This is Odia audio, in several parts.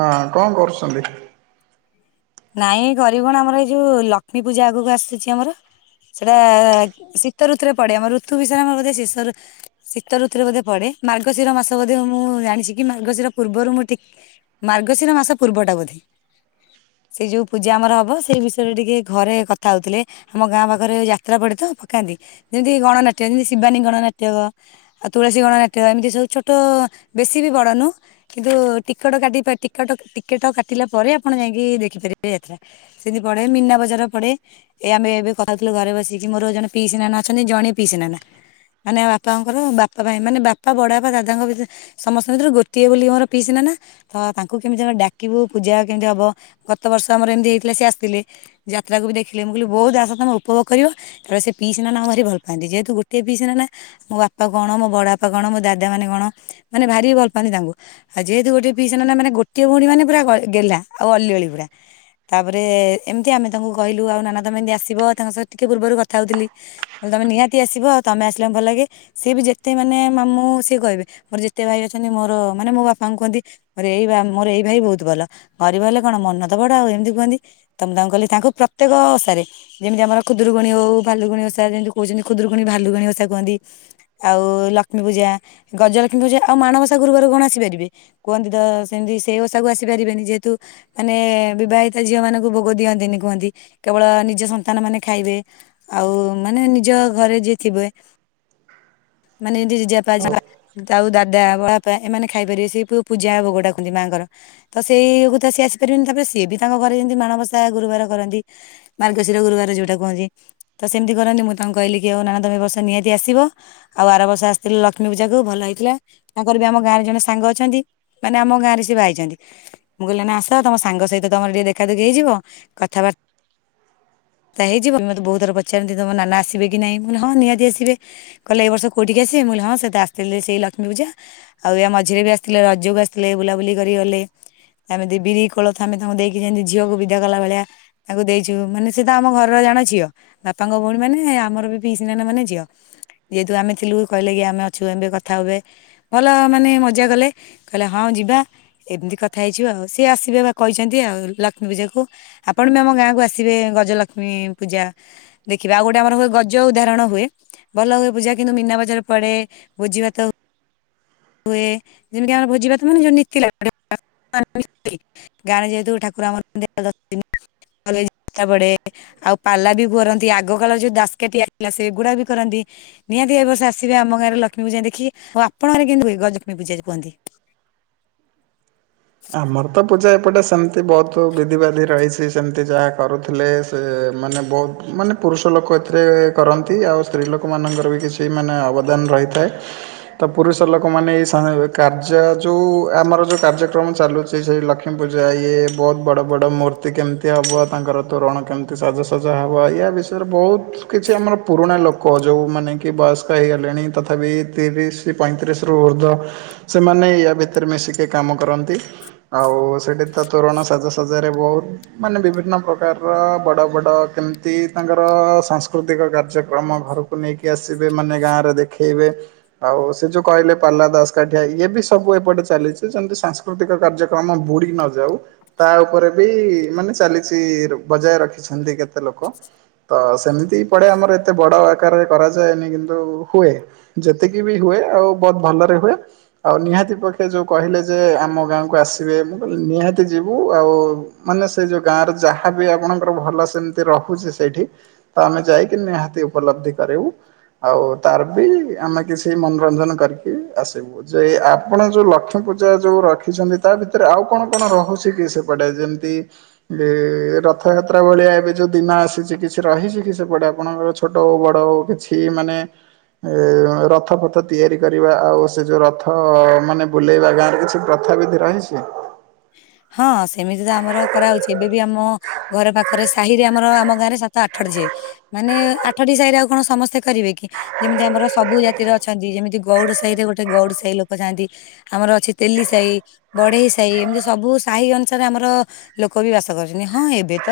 ହଁ କଣ କରୁଛନ୍ତି। ନାଇଁ ଗରିବ କଣ ଆମର ଏଇ ଯୋଉ ଲକ୍ଷ୍ମୀ ପୂଜା ଆଗକୁ ଆସୁଛି ଆମର। ସେଇଆ ଶୀତ ଋତୁରେ ପଡେ ଆମ ଋତୁ ବିଷୟରେ ବୋଧେ ସେଶ ରେ। ଶୀତ ଋତୁରେ ବୋଧେ ପଡେ ମାର୍ଗଶିର ମାସ ବୋଧେ ମୁଁ ଜାଣିଛି କି ମାର୍ଗଶିର ପୂର୍ବରୁ ମୁଁଟିକ୍। ମାର୍ଗଶିର ମାସ ପୂର୍ବଟା ବୋଧେ। ସେ ଯୋଉ ପୂଜା ଆମର ହବ ସେଇ ବିଷୟରେ ଟିକେ ଘରେ କଥା ହୋଉଥିଲେ। ଆମ ଗାଁ ପାଖରେ ଯାତ୍ରା ପଡେ ତ ପକାନ୍ତି ଯେମିତି ଗଣନାଟ୍ୟ ଯେମିତି ଶିବାନୀ ଗଣନାଟ୍ୟକ। ଆଉ ତୁଳସୀ ଗଣନାଟ୍ୟ ଏମିତି ସବୁ ଛୋଟ ବେଶୀ ବି ବଡ଼ ନୁଁଅ। କିନ୍ତୁ ଟିକଟ କାଟି ବା ଟିକଟ ଟିକେଟ କାଟିଲା ପରେ ଆପଣ ଯାଇକି ଦେଖିପାରିବେ ଯାତ୍ରା। ସେମିତି ପଡେ ମୀନା ବଜାର ପଡେ। ଏ ଆମେ ଏବେ କଥା ହେଉଥିଲୁ ଘରେ ବସିକି ମୋର ଜଣେ ପିସି ନାନା ଅଛନ୍ତି ଜଣେ ପିଇସି ନାନା। ମାନେ ବାପାଙ୍କର ବାପା ଭାଇ ମାନେ ବାପା ବଡ଼ ବାପା ଦାଦାଙ୍କ ଭିତରେ। ସମସ୍ତଙ୍କ ଭିତରୁ ଗୋଟିଏ ବୋଲି ମୋର ପିଇସି ନାନା ହଁ ତାଙ୍କୁ କେମିତି ଆମେ ଡାକିବୁ ପୂଜା କେମିତି ହବ। ଗତ ବର୍ଷ ଆମର ଏମିତି ହେଇଥିଲା ସେ ଆସିଥିଲେ ଯାତ୍ରାକୁ ବି ଦେଖିଲେ ମୁଁ କହିଲି ବହୁତ ଆଶା ତମେ ଉପଭୋଗ କରିବ। ତେବେ ସେ ପିଇସି ନାନା ଭାରି ଭଲ ପାଆନ୍ତି ଯେହେତୁ ଗୋଟିଏ ପଇସି ନାନା। ମୋ ବାପା କଣ ମୋ ବଡ ବାପା କଣ ମୋ ଦାଦା ମାନେ କଣ ମାନେ ଭାରି ଭଲ ପାଆନ୍ତି ତାଙ୍କୁ। ଆଉ ଯେହେତୁ ଗୋଟେ ପିଇସି ନାନା ମାନେ ଗୋଟିଏ ଭଉଣୀ ମାନେ ପୁରା ଗେଲା ଆଉ ଅଲିଅଳି ପୁରା। ତାପରେ ଏମିତି ଆମେ ତାଙ୍କୁ କହିଲୁ ଆଉ ନାନା ତମେ ଏମିତି ଆସିବ ତାଙ୍କ ସହିତ ଟିକେ ପୂର୍ବରୁ କଥା ହଉଥିଲି। ତମେ ନିହାତି ଆସିବ ଆଉ ତମେ ଆସିଲେ ଭଲଲାଗେ। ସିଏ ବି ଯେତେ ମାନେ ମାମୁଁ ସିଏ କହିବେ ମୋର ଯେତେ ଭାଇ ଅଛନ୍ତି ମୋର ମାନେ ମୋ ବାପାଙ୍କୁ କୁହନ୍ତି। ମୋର ଏଇ ଭା ମୋର ଏଇ ଭାଇ ବହୁତ ଭଲ ଗରିବ ହେଲେ କଣ ମନ ତ ବଡ ଆଉ ଏମିତି କୁହନ୍ତି। ତମେ ତାଙ୍କୁ କହିଲି ତାଙ୍କୁ ପ୍ରତ୍ୟେକ ଓଷାରେ। ଯେମିତି ଆମର ଖୁରୁକୁଣୀ ହଉ ଭାଲୁକୁଣି ଓଷା ଯେମିତି କହୁଛନ୍ତି ଖୁଦରୁକୁଣୀ ଭାଲୁକୁଣି ଓଷା କୁହନ୍ତି। ଆଉ ଲକ୍ଷ୍ମୀ ପୂଜା ଗଜଲକ୍ଷ୍ମୀ ପୂଜା ଆଉ ମାଣବସା ଗୁରୁବାରେ କଣ ଆସିପାରିବେ। କୁହନ୍ତି ତ ସେମ୍ତି ସେଇ ଓଷାକୁ ଆସିପାରିବେନି ଯେ ହେତୁ ମାନେ ବିବାହିତ ଝିଅ ମାନଙ୍କୁ ଭୋଗ ଦିଅନ୍ତିନି କୁହନ୍ତି। କେବଳ ନିଜ ସନ୍ତାନ ମାନେ ଖାଇବେ ଆଉ ମାନେ ନିଜ ଘରେ ଯିଏ ଥିବେ। ମାନେ ଜେଜି ଜେଜେବାପା ଆଉ ଦାଦା ବଡା ପା ଏମାନେ ଖାଇପାରିବେ ସେଇ ପୂ ପୂଜା ଭୋଗଟା ଖାନ୍ତି ମାଆଙ୍କର ତ ସେଇ ତ ସିଏ ଆସି ପାରିବେନି ତାପରେ ସିଏ ବି ତାଙ୍କ ଘରେ ଏମିତି ମାଣବସା ଗୁରୁବାର କରନ୍ତି। ମାର୍ଗଶିର ଗୁରୁବାର ଯୋଉଟା କୁହନ୍ତି। ତ ସେମ୍ତି କରନ୍ତି ମୁଁ ତାଙ୍କୁ କହିଲି କି ଆଉ ନା ତମେ ଏ ବର୍ଷ ନିହାତି ଆସିବ। ଆଉ ଆର ବର୍ଷ ଆସିଥିଲେ ଲକ୍ଷ୍ମୀ ପୂଜା କୁ ଭଲ ହେଇଥିଲା ତାଙ୍କର ବି ଆମ ଗାଁ ରେ ଜଣେ ସାଙ୍ଗ ଅଛନ୍ତି। ମାନେ ଆମ ଗାଁ ରେ ସେ ବାହା ହେଇଚନ୍ତି। ମୁଁ କହିଲି ନା ଆସ ତମ ସାଙ୍ଗ ସହିତ ତମର ଟିକେ ଦେଖାଦୁଖି ହେଇଯିବ କଥାବାର୍ ତା ହେଇଯିବ ମତେ ବହୁତଥର ପଚାରନ୍ତି ତମ ନାନା ଆସିବେ କି ନାହିଁ ମୁଁ କହିଲି ହଁ ନିହାତି ଆସିବେ। କହିଲେ ଏଇ ବର୍ଷ କଉଠି କି ଆସିବେ ମୁଁକହିଲି ଆସିଥିଲେ ସେଇ ଲକ୍ଷ୍ମୀ ପୂଜା। ଆଉ ଏୟା ମଝିରେ ବି ଆସିଥିଲେ ରଜକୁ ଆସିଥିଲେ ବୁଲାବୁଲି କରି ଗଲେ। ଏମିତି ବିରି କୋଳଥ ଆମେ ତାଙ୍କୁ ଦେଇକି ଯେମିତି ଝିଅକୁ ବିଦା କଲା ଭଳିଆ। ତାଙ୍କୁ ଦେଇଛୁ ମାନେ ସେତ ଆମ ଘରର ଜଣେ ଝିଅ। ବାପାଙ୍କ ଭଉଣୀ ମାନେ ଆମର ବିି ପିଇସୀ ନାନି ମାନେ ଝିଅ। ଯେହେତୁ ଆମେ ଥିଲୁ କହିଲେ କି ଆମେ ଅଛୁ ଏବେ କଥା ହୁବେ। ଭଲ ମାନେ ମଜା କଲେ କହିଲେ ହଁ ଯିବା ଏମ୍ତି କ ଥା ହେଇଚୁ ଆଉ ସିଏ ଆସିବେ ବା କହିଛନ୍ତି ଆଉ ଲକ୍ଷ୍ମୀ ପୂଜାକୁ। ଆପଣ ବି ଆମ ଗାଁକୁ ଆସିବେ ଗଜଲକ୍ଷ୍ମୀ ପୂଜା। ଦେଖିବେ ଆଉ ଗୋଟେ ଆମର ହୁଏ ଗଜ ଉଦାହରଣ ହୁଏ। ଭଲ ହୁଏ ପୂଜା କିନ୍ତୁ ମିନା ବଜାର ପଡେ ଭୋଜୀ ଭାତ ହୁଏ ଯେମ୍ତି ଆମର ଭୋଜୀ ଭାତ ହୁଏନି ଯୋଉ ନୀତି ଲାଗେ। [unintelligible] ଗାଁ ରେ ଯେହେତୁ ଠାକୁର ଆମର। [unintelligible] ଆଉ ପାଲା ବି କରନ୍ତି। ଆଗକାଳ ଯୋଉ ଦାସ୍କାଟିଆ ଥିଲା ସେଗୁଡା ବି କରନ୍ତି। ନିହାତି ଏ ବର୍ଷ ଆସିବେ ଆମ ଗାଁରେ ଲକ୍ଷ୍ମୀ ପୂଯା ଦେଖି। ଆଉ ଆପଣଙ୍କ ଗାଁରେ କେମିତି ଗଜଲକ୍ଷ୍ମୀ ପୂଜା ଯୋଉ କୁହନ୍ତି। ଆମର ତ ପୂଜା ଏପଟେ ସେମ୍ତି ବହୁତ୍ ବିଧିବାଧି ରହିଛି। ସେମ୍ତି ଯାହା କରୁଥିଲେ ମାନେ ବହୁତ୍ ମାନେ ପୁରୁଷ ଲୋକ ଏଥିରେ କରନ୍ତି ଆଉ ସ୍ତ୍ରୀ ଲୋକମାନଙ୍କର ବି କିଛି ମାନେ ଅବଦାନ ରହିଥାଏ। ତ ପୁରୁଷ ଲୋକ ମାନେ ଏଇ ସ କାର୍ଯ୍ୟ ଯୋଉ ଆମର ଯୋଉ କାର୍ଯ୍ୟ କ୍ରମ ଚାଲୁଛି ସେଇ ଲକ୍ଷ୍ମୀ ପୂଜା ଇଏ ବହୁତ୍ ବଡ ବଡ ମୂର୍ତ୍ତି କେମ୍ତି ହବ। ତାଙ୍କର ତୋରଣ କେମ୍ ଏତେ ସଜାସଜା ହବ ୟା ବିଷୟରେ ବହୁତ୍ କିଛି ଆମର ପୁରୁଣା ଲୋକ ଯୋଉମାନୋନେ କି ବୟସ୍କ ହେଇଗଲେଣି ତଥାପି ତିରିଶ୍ ପଇଁତିରିଶ୍ ରୁ ଉର୍ଦ୍ଧ୍ୱ ସେମାନେ ୟା ଭିତରେ ମିଶିକି କାମ କର ନ୍ତି ଆଉ ସେଠି ତ ତୋରଣ ସାଜସଜାରେ ବହୁତ୍ ମାନେ ବିଭିନ୍ନ ପ୍ରକାରର ବଡ଼ ବଡ଼ କେମ୍ତି ତାଙ୍କର ସାଂସ୍କୃତିକ କାର୍ଯ୍ୟକ୍ରମ ଘର କୁ ନେଇକି ଆସିବେ ମାନେ ଗାଁ ରେ ଦେଖେଇବେ। ଆଉ ସେ ଯୋଉ କହିଲେ ପାଲା ଦାସ୍ କାଠିଆ ଇଏ ବି ସବୁ ଏପଟେ ଚାଲିଛି ଯେମତି ସାଂସ୍ କୃତିକ କାର୍ଯ୍ୟକ୍ରମ ବୁଡି ନ ଯାଉ। ତା ଉପରେ ବି ମାନେ ଚାଲିଛି ବଜାୟ ରଖିଛନ୍ତି କେତେ ଲୋକ। ତ ସେମ୍ତି ପଡେ ଆମର ଏତେ ବଡ ଆକାରରେ କରାଯାଏନି କିନ୍ତୁ ହୁଏ। ଯେତିକି ବି ହୁଏ ଆଉ ବହୁତ ଭଲରେ ହୁଏ ଆଉ ନିହାତି ପକ୍ଷେ ଯୋଉ କହିଲେ ଯେ ଆମ ଗାଁକୁ ଆସିବେ ମୁଁ କହିଲି ନିହାତି ଯିବୁ ଆଉ ମାନେ ସେ ଯୋଉ ଗାଁରେ ଯାହାବି ଆପଣଙ୍କର ଭଲ ସେମ୍ତି ରହୁଛି ସେଠି। ତ ଆମେ ଯାଇକି ନିହାତି ଉପଲବ୍ଧି କରିବୁ। ଆଉ ତାର ବି ଆମେ କିଛି ମନୋରଞ୍ଜନ କରିକି ଆସିବୁ। ଯେ ଆପଣ ଯୋଉ ଲକ୍ଷ୍ମୀ ପୂଜା ଯୋଉ ରଖ୍ ଖିଛନ୍ତି ତା ଭିତେରେ ଆଉ କଣ କଣ ରହୁଛି କି ସେପଟେ ଯେମିତି ଏଁ ରଥଯାତ୍ରା ଭଳିଆ ଏବେ ଯୋଉ ଦିନ ଆସିଛି କିଛି ରହିଛି କି ସେପଟେ ଆପଣଙ୍କର ଛ ଛୋଟ ହଉ ବଡ଼ ହଉ କିଛି ମାନେ ଏଁ ରଥ ପଥ ତିଆରି କରିବା? ଆଉ ସେ ଯୋଉ ରଥ ମାନେ ବୁଲେଇବା ଗାଁରେ କିଛି ପ୍ର ଥା ବିିଧି ରହିଛି? ହଁ ସେମିତି ତ ଆମର କରାହଉଛି। ଏବେ ବି ଆମ ଘରେ ପାଖରେ ସାହିରେ ଆମର ଆମ ଗାଁରେ ସାତ ଆଠଟି। [unintelligible] ମାନେ ଆଠଟି ସାହିରେ ଆଉ କଣ ସମସ୍ତେ କରିବେ କି? ଯେମିତି ଆମର ସବୁ ଜାତିର ଅଛନ୍ତି। ଯେମିତି ଗଉଡ଼ ସାହିରେ ଗୋଟେ ଗଉଡ଼ ସାହି ଲୋକ ଥାନ୍ତି। ଆମର ଅଛି ତେଲି ସାହି, ବଢେଇ ସାହି, ଏମିତି ସବୁ ସାହି ଅନୁସାରେ ଆମର ଲୋକ ବି ବାସ କରୁଛନ୍ତି। ହଁ ଏବେ ତ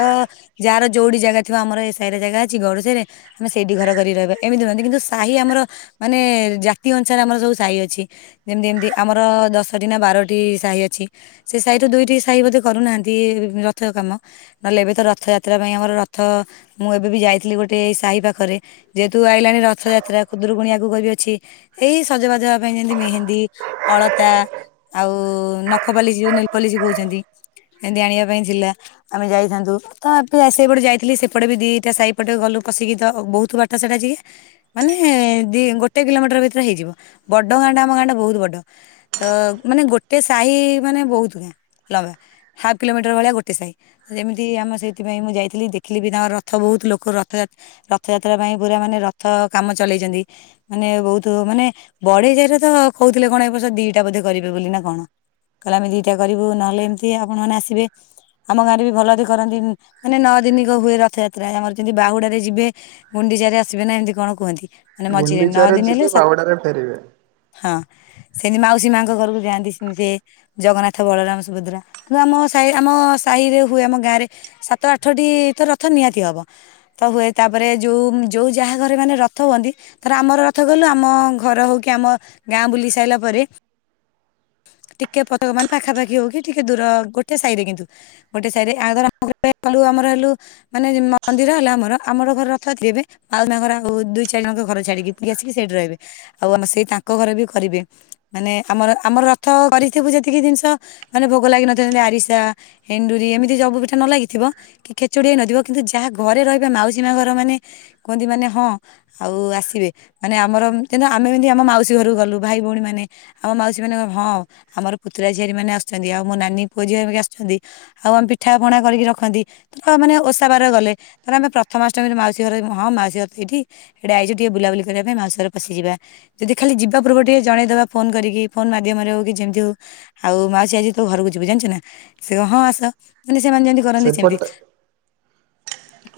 ଯାହାର ଯୋଉଠି ଜାଗା ଥିବ ଆମର ଏ ସାହିରେ ଜାଗା ଅଛି, ଗଉଡ଼ ସାହିରେ ଆମେ ସେଇଠି ଘର କରିକି ରହିବା। ଏମିତି ରୁହନ୍ତି। କିନ୍ତୁ ସାହି ଆମର ମାନେ ଜାତି ଅନୁସାରେ ଆମର ସବୁ ସାହି ଅଛି। ଯେମିତି ଏମିତି ଆମର ଦଶଟି ନା ବାରୋଟି ସାହି ଅଛି। ସେ ସାହିରୁ ଦୁଇଟି ସାହି ବୋଧେ କରୁନାହାନ୍ତି ରଥ କାମ। ନହେଲେ ଏବେ ତ ରଥଯାତ୍ରା ପାଇଁ ଆମର ରଥ ମୁଁ ଏବେ ବି ଯାଇଥିଲି ଗୋଟେ ଏଇ ସାହି ପାଖରେ ଯେହେତୁ ଆଇଲାଣି ରଥଯାତ୍ରା ଖୁଦୁରୁକୁଣି ଆଗୁକୁ ବି ଅଛି। ଏଇ ସଜବାଜ ହେବା ପାଇଁ ଯେମତି ମେହେନ୍ଦୀ, ଅଳତା, ଆଉ ନଖପାଲି ଯୋଉ ନେଲପଲିିସ୍ କହୁଛନ୍ତି। ସେମିତି ଆଣିବା ପାଇଁ ଥିଲା। ଆମେ ଯାଇଥାନ୍ତୁ। ତ ଏବେ [unintelligible] ସେଇପଟେ ଯାଇଥିଲି, ସେପଟେ ବି ଦିଟା ସାହି ପଟେ ଗଲୁ ପଶିକି ତ ବହୁତ ବାଟ ସେଇଟା ଟିକେ ମାନେ ଦି ଗୋଟେ କିଲୋମିଟର ଭିତେରେ ହେଇଯିବ। ବଡ ଗାଁଟା ଆମ ଗାଁଟା ବହୁତ ବଡ। ତ ମାନେ ଗୋଟେ ସାହି ମାନେ ବହୁତ ଗାଁ ଲମ୍ବା। ହାପ୍ କିଲୋମିଟର ଭଳିଆ ଗୋଟେ ସାହି। ଯେମିତି ଆମ ସେଇଥିପାଇଁ ମୁଁ ଯାଇଥିଲି। ଦେଖିଲି ବି ତାଙ୍କର ରଥ ବହୁତ ଲୋକ ରଥଯାତ୍ ରଥଯାତ୍ରା ପାଇଁ ପୁରା ମାନେ ରଥ କାମ ଚଲେଇଛନ୍ତି। ମାନେ ବହୁତ ମାନେ ବଢେଇ ସାହିରେ ତ କହୁଥିଲେ କଣ ଏ ବର୍ଷ ଦିଟା ବୋଧେ କରିବେ ବୋଲି ନା କଣ। କହିଲେ ଆମେ ଦିଟା କରିବୁ। ନହେଲେ ଏମିତି ଆପଣମାନେ ଆସିବେ। ଆମ ଗାଁରେ ବି ଭଲକି କରନ୍ତି। ମାନେ ନଅ ଦିନିକ ହୁଏ ରଥଯାତ୍ରା। ଆମର ଯେମିତି ବାହୁଡାରେ ଯିବେ ଗୁଣ୍ଡିଚାରେ ଆସିବେ ନା ଏମତି କଣ କୁହନ୍ତି। ମାନେ ମଝିରେ ନଅ ଗୁଣ୍ଡିଚାରେ ଦିନି ହେଲେ ଯିବେ ସାତ୍ ବାହୁଡାରେ ଫେରିବେ ହଁ ସେମିତି ମାଉସୀ ମାଆଙ୍କ ଘରୁକୁ ଯାଆନ୍ତି ସେମିତି। ଜଗନ୍ନାଥ, ବଳରାମ, ସୁଭଦ୍ରା। କିନ୍ତୁ ଆମ ସାହି ଆମ ସାହିରେ ହୁଏ ଆମ ଗାଁରେ ସାତ ଆଠଟି ତ ରଥ ନିହାତି ହବ। ରଥ ହୁଏ। ତା ପରେ ଯୋଉ ଯୋଉ ଯାହା ଘରେ ମାନେ ରଥ ହୁଅନ୍ତି ଧର ଆମର ରଥ କଲୁ ଆମ ଘର ହଉ କି ଆମ ଗାଁ ବୁଲି ସାରିଲା ପରେ ଟିକେ ପତ ମାନେ ପାଖାପାଖି ହଉ କି ଟିକେ ଦୂର ଗୋଟେ ସାହିରେ କିନ୍ତୁ ଗୋଟେ ସାହିରେ ଆ [unintelligible] ଆମର ହେଲୁ ମାନେ ଯେମ୍ ମନ୍ଦିର ହେଲା ଆମର। ଆମର ଘର ରଥ [unintelligible] ମାଉସୀ ମାଆ ଘର ଆଉ ଦୁଇ ଚାରି ଜଣଙ୍କ ଘର ଛାଡିକି। ବୁଲିକି ଆସିକି ସେଇଠି ରହିବେ। ଆଉ ଆମ ସେଇ ତାଙ୍କ ଘରେ ବି କରିବେ। ମାନେ ଆମର ଆମର ରଥ କରି ଥିବୁ ଯେତିକି ଜିନିଷ ମାନେ ଭୋଗ ଲାଗି ନଥିବ ଯେମିତି ଆରିସା, ଏଣ୍ଡୁରି ଏମିତି ସବୁ ପିଠା ନ ଲାଗିଥିବ କି ଖେଚୁଡି ହେଇ ନଥିବ କିନ୍ତୁ ଯାହା ଘରେ ରହିବେ ମାଉସୀ ମାଆ ଘର ମାନେ କୁହନ୍ତି ମାନେ ହଁ ଆଉ ଆସିବେ। ମାନେ ଆମର [unintelligible] ଆମେ ଯେମିତି ଆମ ମାଉସୀ ଘରୁକୁ ଗଲୁ ଭାଇ ଭଉଣୀମାନେ ଆମ ମାଉସୀ ମାନେ କହିବେ ହଁ ଆମର ପୁତୁରା ଝିଆରିମାନେ ଆସୁଛନ୍ତି। ଆଉ ମୋ ନାନୀ ପୁଅ ଝିଅ ଘରିକା ଆସୁଛନ୍ତି ଆଉ ଆମେ ପିଠାପଣା କରିକି ରଖନ୍ତି। [unintelligible] ମାନେ ଓଷା ବାରରେ ଗଲେ। ଧର ଆମେ ପ୍ରଥମାଷ୍ଟମୀରେ ମାଉସୀ ଘରେ [unintelligible] ହଁ ମାଉସୀ ଘର ତ ଏଇଠି ଏଇଠି ଆଇଛୁ ଟିକେ ବୁଲାବୁଲି କରିବା ପାଇଁ ମାଉସୀ ଘର ପଶିଯିବା। ଯଦି ଖାଲି ଯିବା ପୂର୍ବୁରୁ ଟିକେ ଜଣେଇଦବା ଫୋନ୍ କରିକି, ଫୋନ୍ ମାଧ୍ୟମରେ ହଉ କି ଯେମ୍ ତି ହଉ। ଆଉ ମାଉସୀ ଆଜି ତୋ ଘରକୁ ଯିବୁ ଜାଣିଛୁ ନା। ସେ କହିବ ହଁ ଆସ। ମାନେ ସେମାନେ ଯେମିତି କରନ୍ତି ସେମିତି ସେପଟେ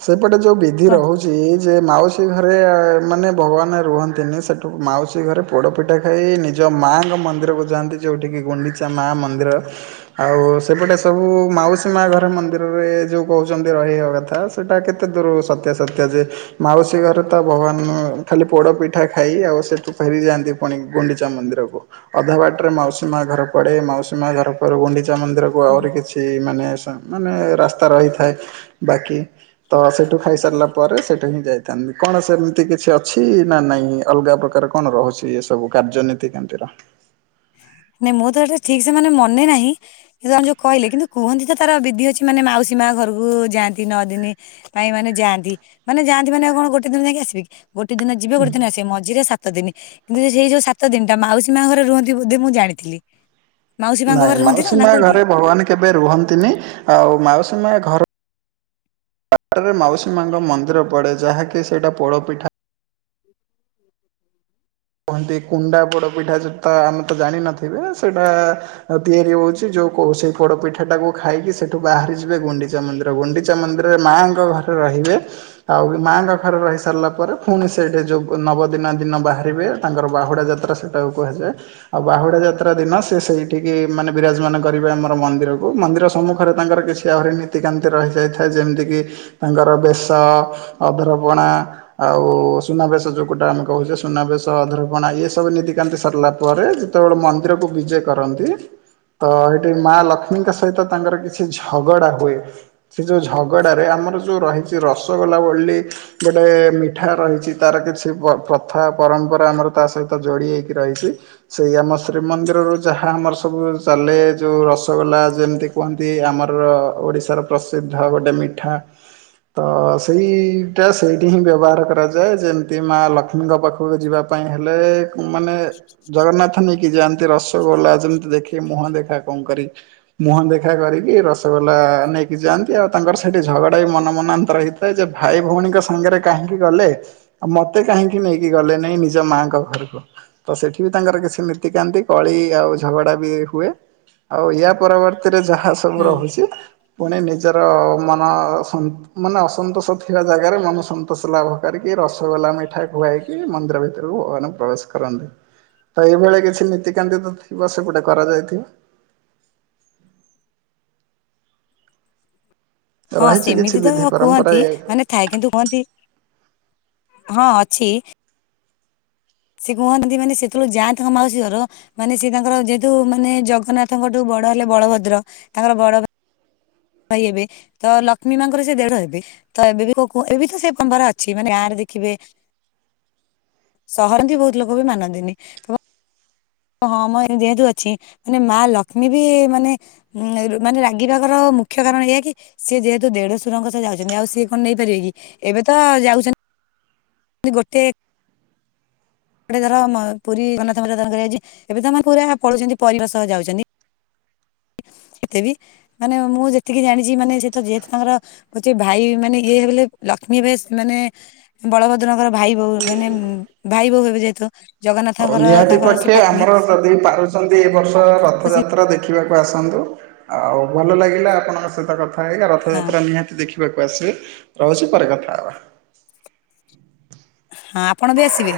ସେପଟେ ଯୋଉ ବିଧି କଣ। ରହୁ ଯେ ମାଉସୀ ଘରେ ମାନେ ଭଗବାନ ରୁହନ୍ତିନି ସେଠୁ ମାଉସୀ ଘରେ ପୋଡ଼ପିଠା ଖାଇ ନିଜ ମାଆଙ୍କ ମନ୍ଦିରକୁ ଯାଆନ୍ତି ଯେଉଁଠିକି ଗୁଣ୍ଡିଚା ମା ମନ୍ଦିର। ଆଉ ସେପଟେ ସବୁ ମାଉସୀ ମା ଘରେ ମନ୍ଦିରରେ ଯୋଉ କହୁଛନ୍ତି ରହିବା କଥା ସେଇଟା କେତେ ଦୂର ସତ୍ୟା ସତ୍ୟା ଯେ। ମାଉସୀ ଘରେ ତ ଭଗବାନ ଖାଲି ପୋଡ ପିଠା ଖାଇ ଆଉ ସେଠୁ ଫେରିଯାଆନ୍ତି। ପୁଣି ଗୁଣ୍ଡିଚା ମନ୍ଦିରକୁ ଅଧା ବାଟରେ ମାଉସୀ ମା ଘର ପଡେ ମାଉସୀ ମା ଘର ପରେ ଗୁଣ୍ଡିଚା ମନ୍ଦିର ଆହୁରି କିଛି ମାନେ ସନ୍ ମାନେ ରାସ୍ତା ରହିଥାଏ ବାକି। ତ ସେଠୁ ଖାଇସାରିଲା ପରେ ସେଠୁ ହିଁ ଯାଇ କଣ ସେମିତି କିଛି ଅଛି ନା ନାଇଁ ଅଲଗା ପ୍ରକାର କଣ ରହୁଛି ଏ ସବୁ କାର୍ଯ୍ୟନୀତି କେମତୀ ରହନ୍ତି? ନାଇଁ ମୁଁ ତ ଏଟା ଠିକ ସେ ମାନେ ମନେ ନାହିଁ ସେ ଜଣେ ଯୋଉ କହିଲେ କିନ୍ତୁ କୁହନ୍ତି ତାର ବିଧି ଅଛି ମାନେ ମାଉସୀ ମା ଘରକୁ ଯାଆନ୍ତି ନ ଦିନି। ପାଇଁ ମାନେ ଯାଆନ୍ତି ମାନେ ଯାଆନ୍ତି ମାନେ କଣ ଗୋଟେ ଦିନ ଯାଇକି ଆସିବେ କି। ଗୋଟେ ଦିନ ଯିବେ ଗୋଟେ ଦିନ ଆସିବେ ମଝିରେ ସାତ ଦିନ କିନ୍ତୁ ସେଇ ଯୋଉ ସାତ ଦିନଟା ମାଉସୀ ମା ଘରେ ରୁହ ବୋଧେ ମୁଁ ଜାଣିଥିଲି। ମାଉସୀ ମାଙ୍କ ନାଇଁ ଘରେ ରୁହନ୍ତି ତ ମାଉସୀ ନା ମା କୋଉଠି ଘରେ ଭଗବାନ କେବେ ରୁହନ୍ତିନି ଆଉ ମାଉସୀ ମା ଘର ପାରେ ମାଉସୀ ମାଙ୍କ ମନ୍ଦିର ପଡେ ଯାହାକି ସେଇଟା ପୋଡ ପିଠା କୁହନ୍ତି କୁଣ୍ଡା ପୋଡ ପିଠା ଯେ ତ ଆମେ ତ ଜାଣିନଥିବେ ସେଟା ଆଉ ତିଆରି ହଉଛି ଯୋଉ କହୁଛେ ପୋଡପିଠା ଟାକୁ ଖାଇକି ସେଠୁ ବାହାରି ଯିବେ ଗୁଣ୍ଡିଚା ମନ୍ଦିର ଗୁଣ୍ଡିଚା ମନ୍ଦିରରେ ମାଆଙ୍କ ଘରେ ରହିବେ। ଆଉ ମାଆଙ୍କ ଘରେ ରହି ସାରିଲା ପରେ ପୁଣି ସେଠି ଯୋଉ ନବଦିନ ଦିନ ବାହାରିବେ। ତାଙ୍କର ବାହୁଡ଼ା ଯାତ୍ରା ସେଇଟାକୁ କୁହାଯାଏ। ଆଉ ବାହୁଡା ଯାତ୍ରା ଦିନ ସେ ସେଇଠିକି ମାନେ ବିରାଜମାନ କରିବେ ଆମର ମନ୍ଦିରକୁ ମନ୍ଦିର ସମ୍ମୁଖରେ ତାଙ୍କର କିଛି ଆହୁରି ନୀତିକାନ୍ତି ରହିଯାଇଥାଏ ଯେମିତିକି ତାଙ୍କର ବେଶ ଅଧରପଣା ଆଉ ସୁନାବେଶ ଯୋଉଟା ଆମେ କହୁଛେ ସୁନାବେ ଅଧର ପଣା ଏ ସବୁ ନୀତିକାନ୍ତି ସରିଲା ପରେ ଯେତେବେଳେ ମନ୍ଦିରକୁ ବିଜେ କରନ୍ତି ତ ଏଠି ମା ଲକ୍ଷ୍ମୀଙ୍କ ସହିତ ତାଙ୍କର କିଛି ଝଗଡା ହୁଏ। ସେ ଯୋଉ ଝଗଡାରେ ଆମର ଯୋଉ ରହିଛି ରସଗୋଲା ବୋଲି ଗୋଟେ ମିଠା ରହିଛି ତାର କିଛି ପ ପ୍ରଥା ପରମ୍ପରା ଆମର ତା ସହିତ ଯୋଡ଼ି ହେଇକି ରହିଛି। ସେଇ ଆମ ଶ୍ରୀମନ୍ଦିରରୁ ଯାହା ଆମର ସବୁ ଚାଲେ ଯୋଉ ରସଗୋଲା ଯେମିତି କୁହନ୍ତି ଆମର ଓଡ଼ିଶାର ପ୍ରସିଦ୍ଧ ଗୋଟେ ମିଠା। ତ ସେଇଟା ସେଇଠି ହିଁ ବ୍ୟବହାର କରାଯାଏ ଯେମିତି ମା ଲକ୍ଷ୍ମୀଙ୍କ ପା ପାଖକୁ ଯିବା ପାଇଁ ହେଲେ ମାନେ ଜଗନ୍ନାଥ ନେଇକି ଯାଆ ରସଗୋଲା ଯେମିତି ଦେଖି ମୁହଁ ଦେଖା କଣ କରିବି। ମୁହଁ ଦେଖା କରିକି ରସଗୋଲା ନେଇକି ଯାଆନ୍ତି ଆଉ ତାଙ୍କର ସେଠି ଝଗଡା ବି ମନ ମନାନ୍ତର ହେ ଯେ ଭାଇ ଭଉଣୀଙ୍କ ସାଙ୍ଗରେ କାହିଁକି ଗଲେ ଆଉ ମତେ କାହିଁକି ନେ କି ଗଲେନି ନାଇଁ ନିଜ ମାଙ୍କ ଘରକୁ ତ ସେଠି ବି ତାଙ୍କର କିଛି ନୀତିକାନ୍ତି କଳି ଆଉ ଝଗଡା ବି ହୁଏ ଆଉ ୟା ପରବର୍ତ୍ତୀରେ ଯାହା ସବୁ ହୁଁ ରହୁଛି ପୁଣି ନିଜର ମନ [unintelligible] ମାନେ ଅସନ୍ତୋଷ ଥିବା ଜାଗାରେ ମନ ସନ୍ତୋଷ ଲାଭ କରିକି ରସଗୋଲା ମିଠା ଖୁଆ ମନ୍ଦିର ଭିତରକୁ ଭଗବାନ ପ୍ରବେଶ କରନ୍ତି। ତ ଏଇଭଳିଆ କିଛି ନୀତିକାନ୍ତି ତ ଥିବ ସେ ଗୁଟେ କରାଯାଇଥିବ। ହଁ ରହିଛି କିଛି ସେମିତି ତ ବିଧି ପରମ୍ପରା କୁହନ୍ତି ଏ ମାନେ ଥାଏ କିନ୍ତୁ କୁହନ୍ତି ହଁ ଅଛି। ସେ କୁହନ୍ତି ମାନେ ଯେତେବେଳେ ଯାଆନ୍ତି ତାଙ୍କ ମାଉସୀ ଘର ମାନେ ସେ ତାଙ୍କର ଯେହେତୁ ମାନେ ଜଗନ୍ନାଥଙ୍କଠୁ ବଡ ହେଲେ ବଳଭଦ୍ର ତାଙ୍କର ବଡ ଭାଇ ହେବେ ତ ଲକ୍ଷ୍ମୀ ମାଙ୍କର ସେ ଦେଢ ହେବେ। ତ ଏବେ ବି ଏବେ ବି ସେ ପରମ୍ପରା ଅଛି ମାନେ ଗାଁରେ ଦେଖିବେ। ସହରରେ ବି ବହୁତ ଲୋକ ବି ମାନନ୍ତିନି। ହଁ ମଁ ଯେହେତୁ ଅଛି ମାନେ ମା ଲକ୍ଷ୍ମୀ ବି ମାନେ ଉଁ ମାନେ ରାଗିିବାର ମୁଖ୍ୟ କାରଣ ଏହାଇ କି ସିଏ ଯେହେତୁ ଦେଢ ସୁରଙ୍କ ସହ ଯାଉଛନ୍ତି ଆଉ ସିଏ କଣ ନେଇପାରିବେ କି ଏବେ ତ ଯାଉଛନ୍ତି ଗୋଟେ ଗୋଟେଥର ପୁରୀ ଜଗନ୍ନାଥ ମନ୍ଦିର ଦନ କରିଯାଉଛି ଏବେ ତ ମାନେ ପୁରା ପଳଉଛନ୍ତି ପରିବାର ସହ ଯାଉଛନ୍ତି। ସେତେ ବି ମାନେ ମୁଁ ଯେତିକି ଜାଣିଛି ମାନେ ସେ ତ ଯେହେତୁ ତାଙ୍କର କହୁଛି ଭାଇ ମାନେ ଇଏ ହେଲେ ଲକ୍ଷ୍ମୀ ଭାଇ ମାନେ ବଳଭଦ୍ରଙ୍କର ଭାଇ ବୋହୁ ମାନେ ଭାଇ ବୋହୁ ହେବେ ଯେହେତୁ ହଉ ଜଗନ୍ନାଥଙ୍କର ନିହାତି ତାଙ୍କର ସେ ପକ୍ଷେ ପତ୍ନୀ ଆମର ଯଦି ପାରୁଛନ୍ତି ଏ ବର୍ଷ ତ ରଥଯାତ୍ରା ସେ ଦେଖ ଦେଖିବାକୁ ଆସନ୍ତୁ ଆଉ ଭଲ ଲାଗିଲା ଆପଣଙ୍କ ସହିତ କଥା ହେଇ ହଁ ରଥଯାତ୍ରା ନିହାତି ଦେଖ ଦେଖିବାକୁ ଆସିବେ ରହୁଛି ପରେ କଥା ହେବା। ହଁ ଆପଣ ବି ଆସିବେ।